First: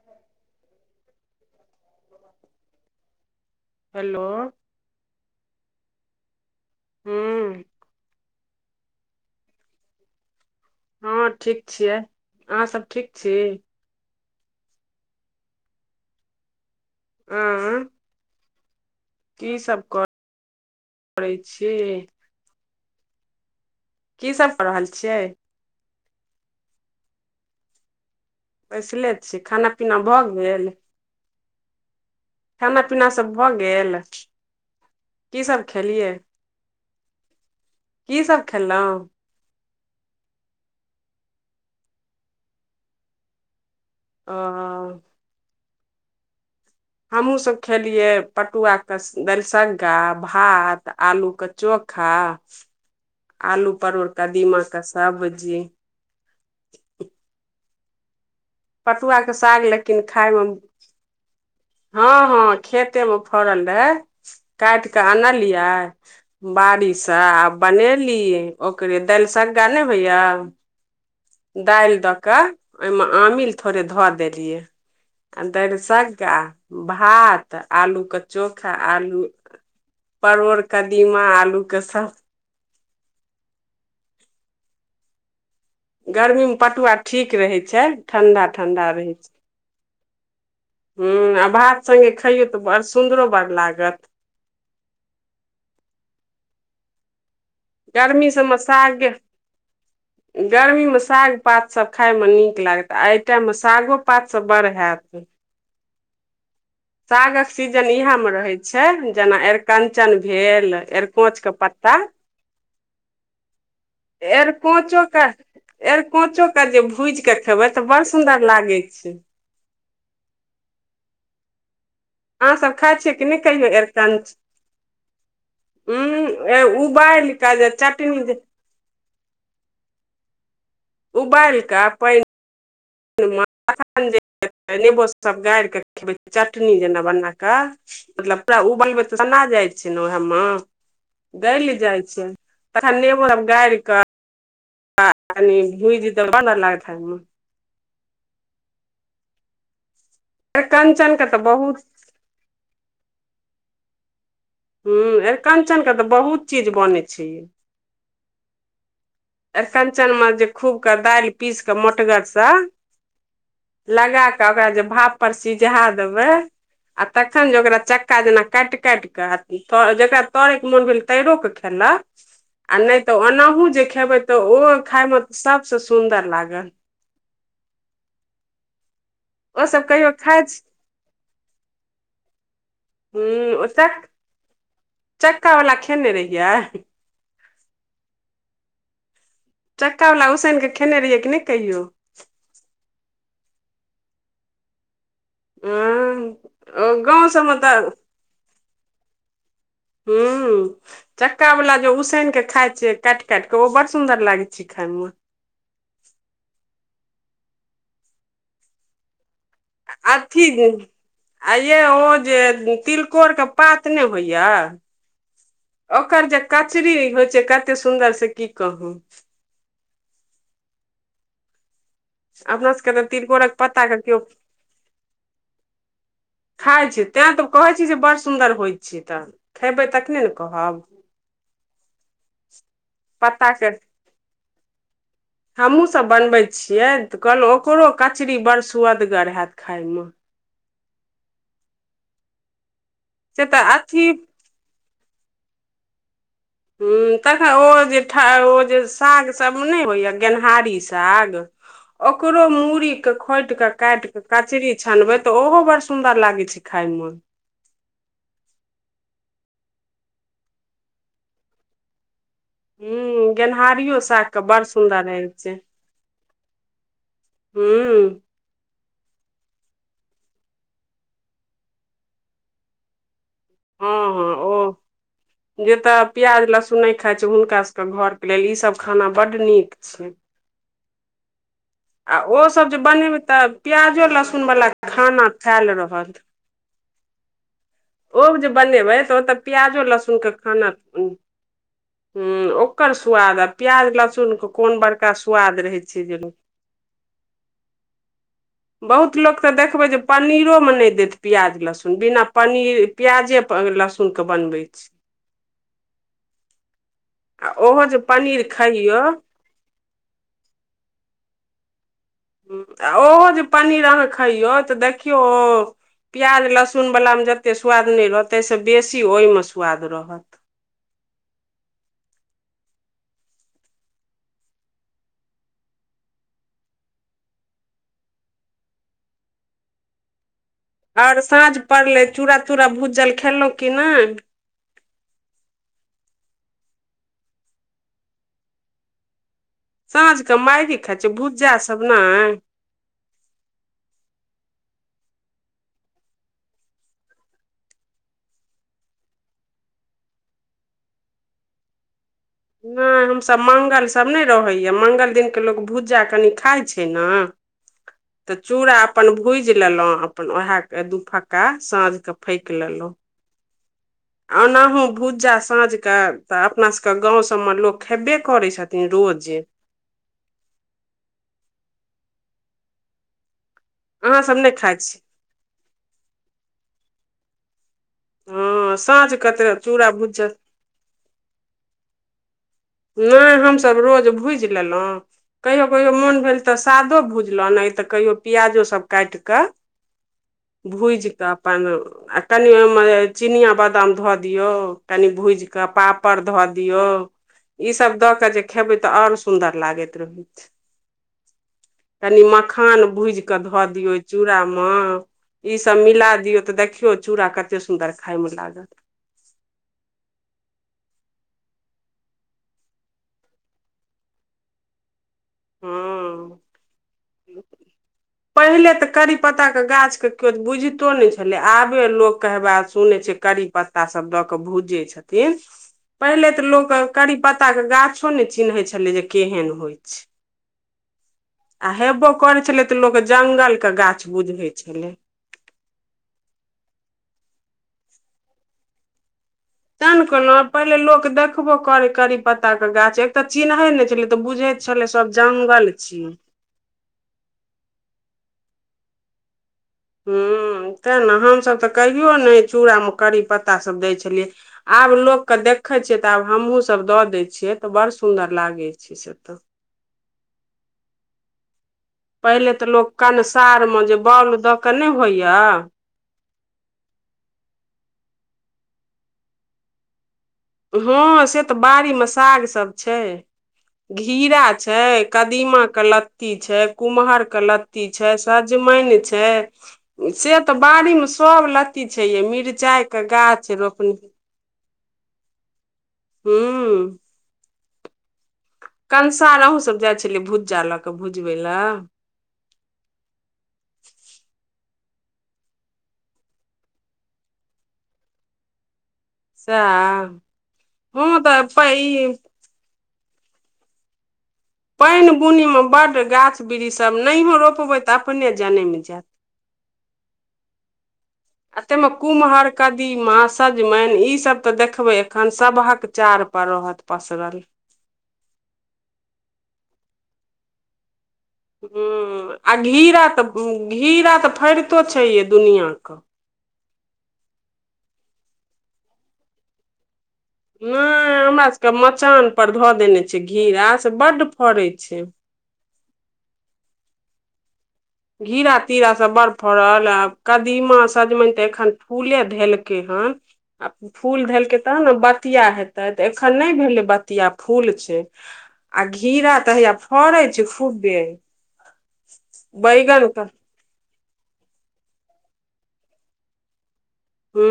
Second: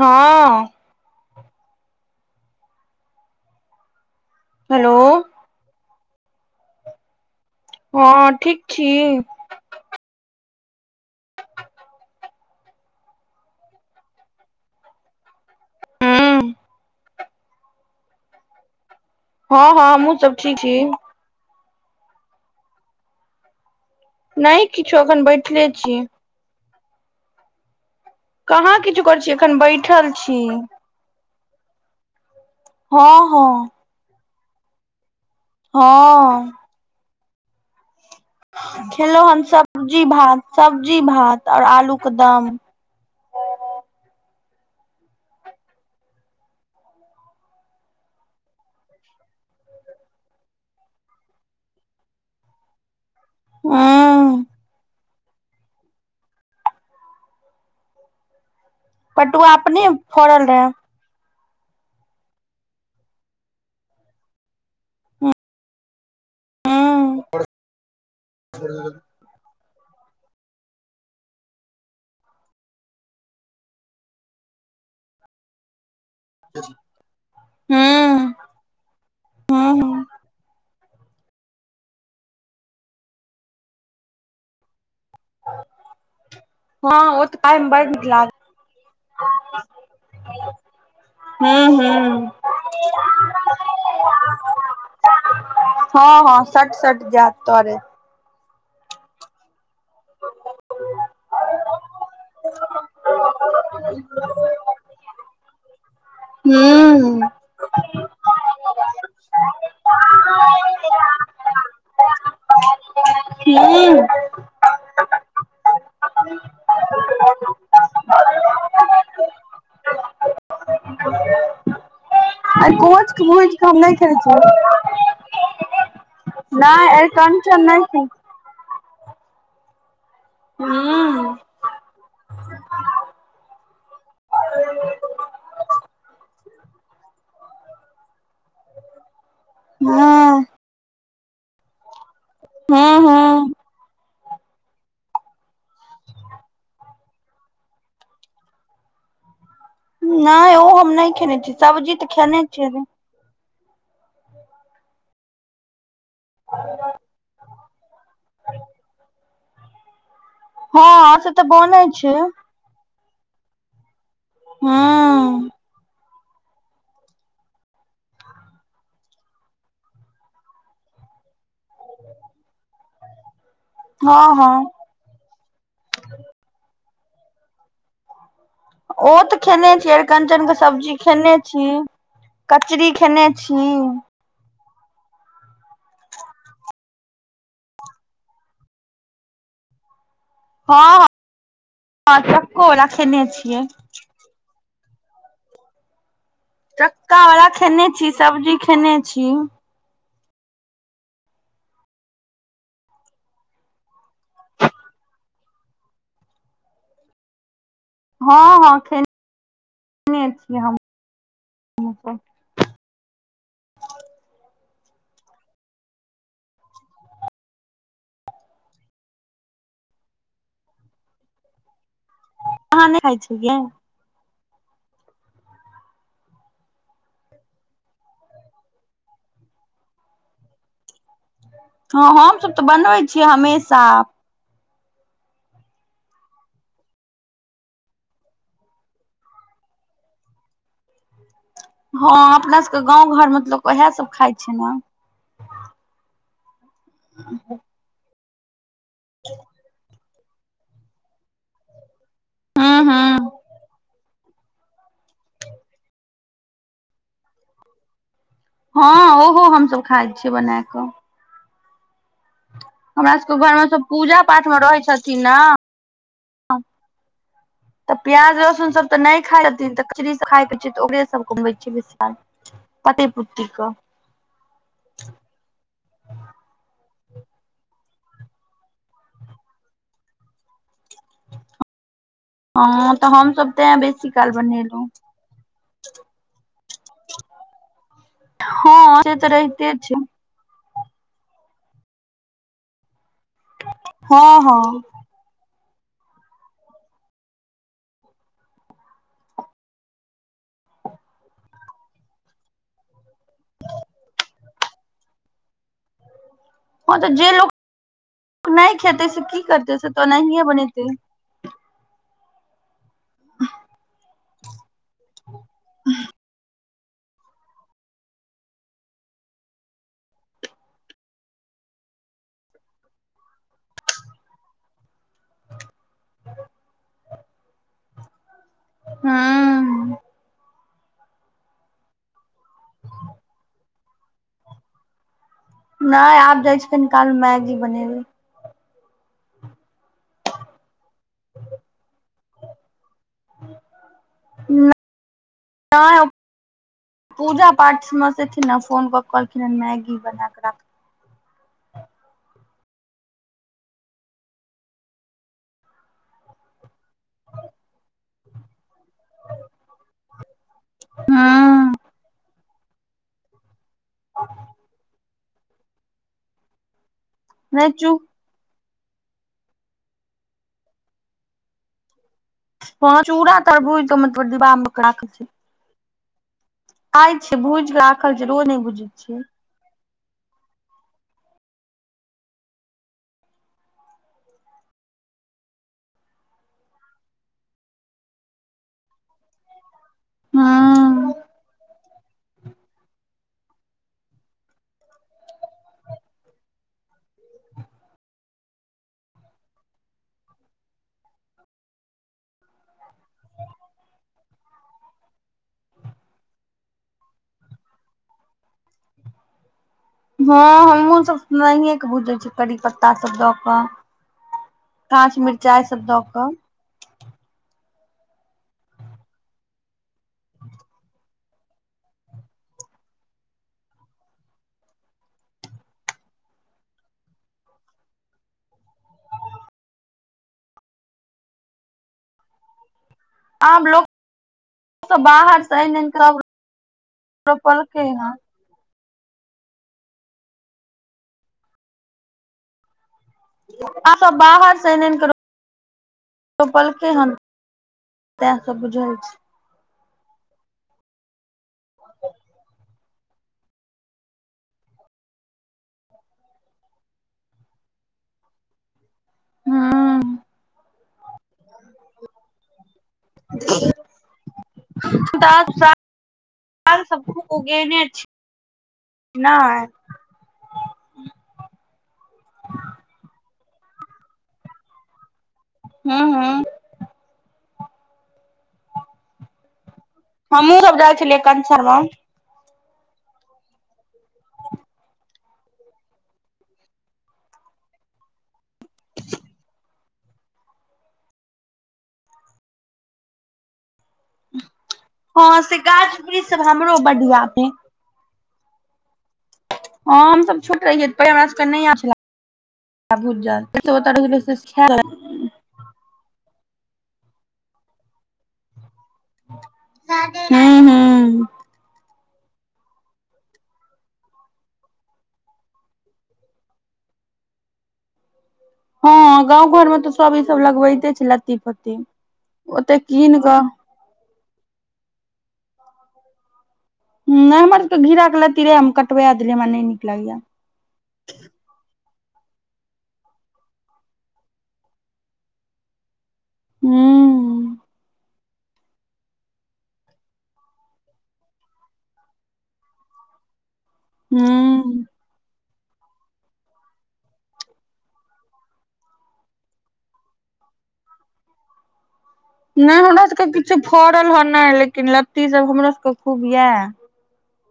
हँ। Hello! Hello! हूँ हँ ठीक छी हँ ठीक छियै अहाँ सब ठीक छी हँ आं हँ हँ हमहुँ सब ठीक छी करै छि की सब कऽ नहि रहल किछो एखन छियै बैठले छी कहाँ किछो बैसले करै छी एखन खाना पीना बैठल भऽ छी गेल खाना पीना हँ सब भऽ हँ गेल की सब खेलियै हँ की सब खेलहुँ खेलौ हम सब्जी भात सब्जी भात आओर आलूके दम ओ हमहूँसभ खेलियै पटुआके दलिसगा भात आलूके चोखा आलू परोर हूँ कदीमा क सबजी के पटुआ साग अपने लेकिन खाय फड़ल मे रहै हँ हँ खेते मे फड़ल रहे काटि क आनलियै बारी सा हूँ आ बनेली ओकरे दलिसग्गा ने होइया दालि दऽ कऽ ओहिमे आमिल थोड़े धऽ देलियै आ दालि स गा भात आलू क चो खा आलू हूँ परोड़ कदीमा आलू के सब गरमीमे पटुआ हँ ओ ठीक तऽ खाय रहै मे छै बड़ नीक लागल ठंढा ठंढा रहै छै हूँ आ हूं भात हूं संगे खइयो तऽ बड़ सुन्दरो बड़ लागत हँ हँ सठ सठ जैत तरे गर्मी सबमे सागे गर्मी मे साग पात सब खाय मे नीक लागत आ अइ टाइम मे सागो पात सब बड़ हैत हूँ सागक सीजन इएहमे रहै छै जेना अरिकञ्चन भेल अरिकोचके पत्ता ह [unintelligible] एरकोचो क एरकोचो के जे भूजि के खेबै तऽ बड़ सुंदर लागै छै। हूं [inaudible] अहाँ सब खाय कोच छियै कि के नहि भुज कहियो के हम नहि खाइ एरकंच छियै उं ए नहि उबाएल क अरिकंचन जे नहि खाइ चाटनी जे हूँ उबाल कऽ पान [inaudible] नेबो सब गारि क चटनी जेना बना क मतलब पूरा उबलबे त [unintelligible] सना जाय छै ने ओएह हँ मे तखन हूँ नेबो हम हूँ गारिक [unintelligible] भुजतै ब लागतमे नहि ओ हम नहि अरिकंचन के तऽ खेने छीयै बहुत सब्जी तऽ खेने छियैे ह्म्म अरिकञ्चनके तऽ बहुत चीज बनै छै एरकंचन में जे खूब के हँ दालि से तऽ पीस के बनै छै मोटगर हूँ से लगा कऽ ओकरा जे भाप पर हँ सिझा देबै आ तखन जे ओकरा चक्का जेना काटि काटि कऽ आ त जेकरा तरैके मोन भेल तैरो कऽ खेलक, आ नहि तऽ ओनाहु जे खेबै तऽ हँ ओ खाय मऽ सबसऽ सुंन्दर लागल। ओ तऽ खेने ओसभ छी, कहियो खाइ अरिकंचन के छी सब्जी खेने छी, कचरी खेने हूँ ओ छी। चक चक्का वला खेने रहियै। चक्काबला उसैनक कऽ खेने हँ रहियै कि नहि कहियो। हँ चक्को बला खेने छियै। उमं चक्का वला खेने छी, सब्जी खेने छी। हूं चक्का बला जे उसैन के खायइ छियै, काटि-काटि के ओ बड़ सुंदर लागे छै खाय म। हँ हँ खेन- अथी जे आ यै ओ सब जे तिलकोरके पात नहि होइयऽ। ओकर जे कचरी होइ छै, कते सुन्दर से की कहू। अपना अहाँ सबके नहि तऽ खाइ छलियै तिलकोरक पत्ता कियो खाइ छियै, तैं तऽ कहै छी जे बड़ सुन्दर होइ छै तऽ, खेबै तखने ने कहब। हँ हमसब तऽ बनबै छियै हमेशा। [inaudible] हमहुं सब बनबै छियै, तऽ कहलऊ ओकरो कचरी बड़ स्वदगर हैत खाय मऽ। हँ अपना सबके गाँव घर मऽ से तऽ लोक ओहै अथी सब खाइ छै नऽ। हूं तखन ओ जे ठ ओ जे साग सब मऽ नहि होइया गेनहारी स साग ओकरो हूँ मूड़ी कऽ हूँ खोटि कऽ काटि क कचरी छनबै तऽ ओहो बड़ सुन्दर लागय छै खाय मऽ। हँ ओहो हमसब खाइ छियै बनाए कऽ। हमरा ह सबके घरमे सब गेनहारियो पूजा साग के पाठ मऽ बड़ रहै सुन्दर छथिन नऽ छै तऽ ह प्याज लहसुन सब तऽ नहि खाय छथिन, तऽ कचरी सब खाय के छय, तऽ ओकरे सब होय छय बेसी काल पत्ते पुत्ती कऽ। हँ- हँ ओ जेतऽ प्याज लहसुन नहि खाइ छै, हुनका सबके घरके लेल ईसब खाना बड्ड नीक छै। आ ओ सब जे हँ बनेबै तऽ हमसभ तें प्याजो बेसी काल लहसुन वाला बनेलहुँ खाना फैल रहत। [inaudible] औ जे बनेबै हँ से तऽ ओ तऽ रहिते प्याजो छै लहसुनके खाना हूं ओकर स्वाद आ प्याज हँ लहसुन कऽ हँ कोन बड़ का स्वाद रहै छै जे। बहुत लोक तऽ देखबै जे पनीरो में नहि देत प्याज लहसुन बिना पनी -र प्याजे लहसुन के बनबै छय। हँ तऽ जे लोक आ ओहो जे पनीर नहि खइयौ खेतै से की करतै से तऽ ओनाहिए बनेतै। ओहो जे पनीर अहाँ खइयौ तऽ देखियौ ओ प्याज लहसुन बलामे जते स्वाद नहि रहत, तहिसँ बेसी ओय ऽम स्वाद रहत। [inaudible] हँ आऔर साँझ पड़लै चूरा- तूरा भूजल खेलहुं की नहि। नहि आब जाय छी कनि काल मैगी बनेेबै। साँझ क मैइगी खाइ छी, भुज्जा सब नए। हूं न नअय। तम पूजा पाठ मे सेथिन न फोन पर कहलखिनए मैगी बना क राख। नहि हम सभ मंगल सब नहि रहैया, मंगल दिन के लोक भुज्जा कनि खाइ छै ना। तऽ चूरा अप्पन भुजि लेलहुँ अप्पन उएह के दु फक्का हूं साँझ क फैकि लेलहुँ। अनाहु भुज्जा साँझ क तऽ अपना सबके गाँव सबमे नहि लोक चू खेबै करै छथिन रोजे। हॅ चूडा तर भुइज क ऐमे थोर अहाँसभ नहि डीबा में खाइ क छी राखल छै। आइ छै भुइझ क रा हँ साँझ कतय चूरा भुजल नहि हम सभ रोज भुजि लेलहुँ कहियो- कहियो मोन भेल तऽ सादो भुजलहुॅ, नहि तऽ कहियो प्याजो सब काटि कऽ [inaudible] हँ भुजि कऽ अप्पन आ तनि ओहिमे चिनआ बादाम धऽ दियौ, तनि भूजि कऽ पापड़ धऽ दियौ ई सब द के जे खेबै तऽ और सुंदर लागैत रहैत छै, कनि म खान भूजि कऽ धऽ दियौ ओहि चूडा मे ई सभ मिला दियौ तऽ देखियौ चूड़ा कतै सुन्दर खायमे लागत। हँ हमहूँ सभ नहिए के बुझै छीयै करी पत्ता सभ दऽ कऽ। काँच मिर्चाइ हँ सब दऽ कऽ [inaudible] पहिले तऽ करी पत्ताक के गाछ के केओ बुझितो नहि छलय, आबे लोक कहबा सुनै छै करी पत्ता सब दऽ कऽ भूजै छथिन। पहिले त लोक अ करी पत्ता के गाछो नए चिन्हे छले जे केहन होइ छै। आ हेबो करै छलै तऽ लोक जंगल आब के लोक गाछ बुझैय छले। सब बाहर स अइन- अइन क रोपल के इहँ। तए ने कहलहुँ है, पहिले लोक देखबो करै करी पत्ता के गाछ तऽ चिन्है ने आब छलिय, सब तऽ बुझेत छले सब जगल छीयै। रोपलके हन, तैं सब बुझै छै। हुं तै न हमसभ तऽ कहियो नहि, चूड़ामे करी पत्तासभ दैय छलियै। आब लोकके देखैय छियै तऽ आब हमहूँसभ दऽ दैत छियै, तऽ बड़ सुन्दर लागै छै। छे सततब। हूं पहिले तऽ लोक कंसार मे जे बॉउल दऽ कऽ नहि होइए। अल सब गुरूपो उगेने छी, नहि हँ से तऽ बाड़ी मे सागसभ छैय। घीरा छै, कदीमा के हूं लत्ती हूं छै, कुम्हर के लत्ती छै, सजमैन छै से हमहुँ तऽ सब बाड़ी जाइ मे छलियै सब कंसर मे लत्ती छै यै, मिरचाई के गाछ रोपने हू कंसार अहूँ सब जाइ छलियै भुज्जा लऽ क भुजबै लए हँ से गाछ वृक्ष सब हमरो बढ़िया छै। हँ सएह हमसभ छोट रहियै, ते हँ हमरा सभके नहि तऽ आबे छले ई आ भुजल त ख [unintelligible] पानि- बुनीमे बड्ड गाछ वृक्ष सब, नहियो रोपबै तऽ अपने जनमि जायत। ले [unintelligible] आ ताहिमे कुम्हर, कदीमा, सजमनि ईसभ तऽ, देखबै एखन सभक चारपर रहत। पचराल। हँ,, गाँव घर में तऽ सब ई सब लगबैते छै, ल हुँ, आ घेरा तऽ, कऽ घेरा तऽ फड़ितो छै ये दुनिआँके। हमर त घेराके लत्ती रहै, हम कटबा देलियै, हमरा नहि नीक लगैया। नहि हमरा सबके मचान पर धऽ देने छियै घेरा, से बड्ड फड़ैत छै। हूँ। घेरा -तीरा सभ बड़ फड़ल, आ कदीमा, सजमनि के एखन फूले धेलकै हन। आ फूल धेलकै हूं तहन ने बतिया हेतै, तऽ एखन नहि भेलै बतिया फूल छै। आ घेरा तऽ हैया फड़े छै, खूब बे। नहि हमरा सबके किछु फड़ल हे नहि, लेकिन लत्ती सब हमरो सबके खूब यए। हू।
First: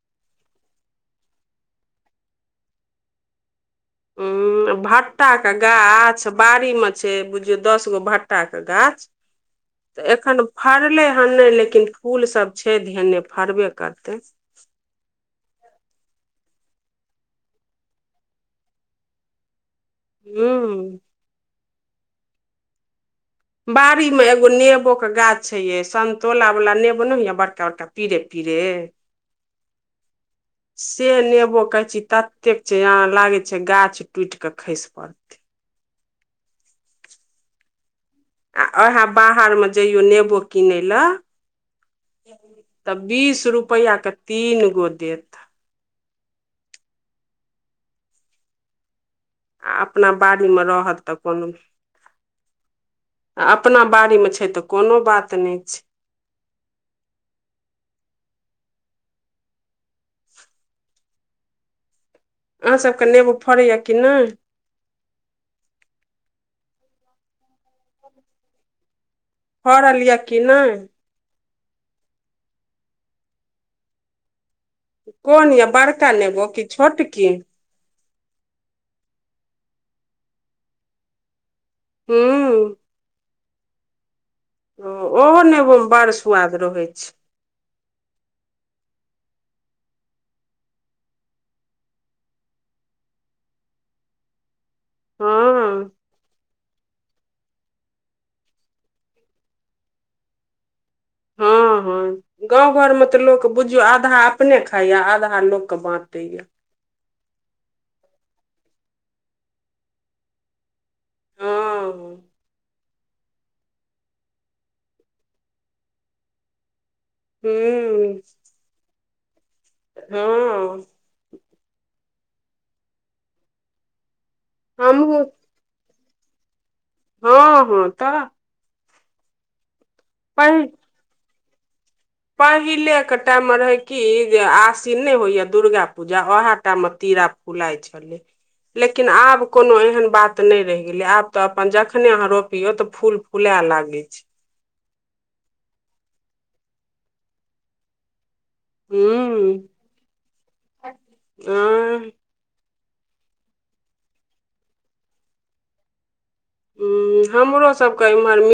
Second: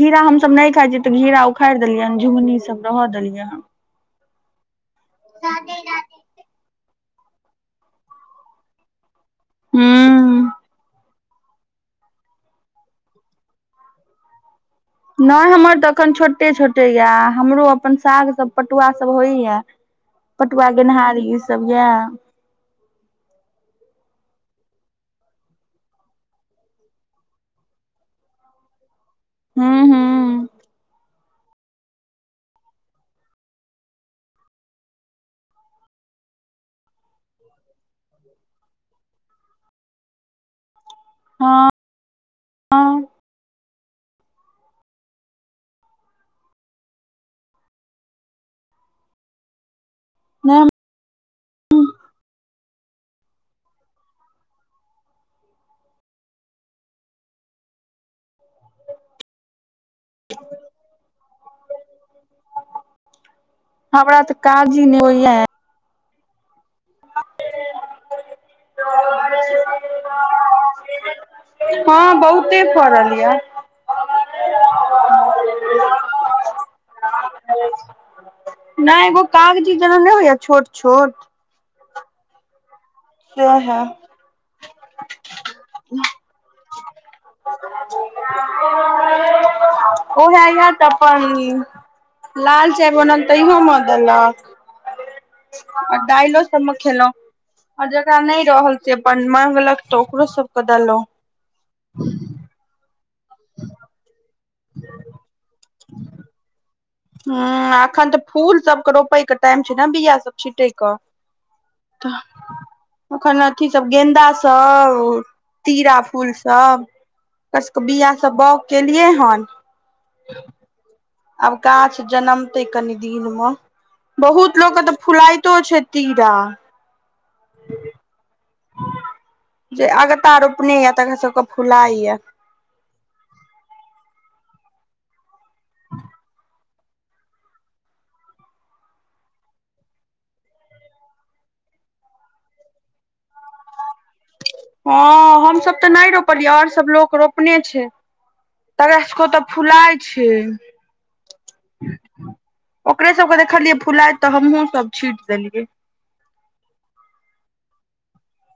घेरा हमसभ नहि खाइ छियै तऽ, घेरा उखारि देलियैन, झुगनी सब रहऽ देलियै हन। उ, भट्टा के गाछ बाड़ी मे से बुझियो दस गो भटा के गाछ, एखन हूँ फरलै एन नहि, लेकिन फूल सब छै धने, फड़बे करतै। नहि हमर तऽ एखन छोटे- छोटे या, हमरो अपन साग सब पटुआ सब होइया। पटुआ, हूँ गेनहारी, ईसभ यए। बाड़ी में एगो नेबो के गाछ छै ये, संतोला वाला नेबो न होइयै बड़का -बड़का। पीरे -पीरे हूँ हूँ से नेबो कहै छी। तत कतेक छै, या लागे छै गाछ टूट के खस पड़ते। ह। आ उएहे बाहर मे जइयो नेबो किनय लए। हँ तऽ, बीस रुपआ के तीन गो देत। आ अपना बाड़ीमे नहि रहत तऽ, कोनो आ अपना बारी मे छै तऽ, कोनो बात नहि छै। [inaudible] अहाँसभके नेबो फड़ैया कि हमरा नहि? तऽ काजी नहि होहि हय। त [unintelligible] फरल यऽ कि नहि? हँ बहुते फड़ल यए कोन य बड़का नेगो की छोटकी? नहि एगो कागजी जेना नहि होइया, छोट- छोट। हूँ। उहे, हँ। ओ ओहो ने बड़ सुआाद रहै छै। को [unintelligible] उह यए तऽ, अपन लाल चाय बनल तहियोमे देलक। हँ ओ दाललो [unintelligible] खेलों आर जेकरा नै रहल, से अपन मांगलक तऽ ओकरो सब के देलहुं। हँ-हँ गाँव घर में तऽ लोक बुझियौ आधा अपने खाइया, आधा लोक के बाँटैया। हँ एखन तऽ फूल सबके रोपयके टाइम छै ने, बिया सब छिटय कऽ। हँ हूँ तऽ ओखन अथी सब, गेन्दा सब, तीरा फूल सब। ओकर सबके बिआ हँ सब बाओग केलियैहन हँ आब गाछ जनमतै कनि दिन मे, बहुत लोको के तऽ हमहूँ फुलात तो छैय तीरा। हँ हँ तऽ। जे अगता पहि रोपने यऽ तकर सबके फुलाइया। पहिलेके टाइममे रहै कि जे आसिन नै होइए दुर्गा पूजा उएह टा मे तीरा फुलाय छेलै। लेकिन आब कोनो एहन बात नै रहि गेलै, आब त अपन जखने अहाँ रोपियो त फूल फूला लागै छै। हँ हमसब तऽ नैय रोपलियै और सब लोक रोपने छै। तकरा सबके तऽ हूँ फुलाइ छैय। आँय ओकरे सबके देखलियै फुलाइत तऽ हमहुँ सब छींट देलियै। हुम्म, हमरो सबके इम्हर मे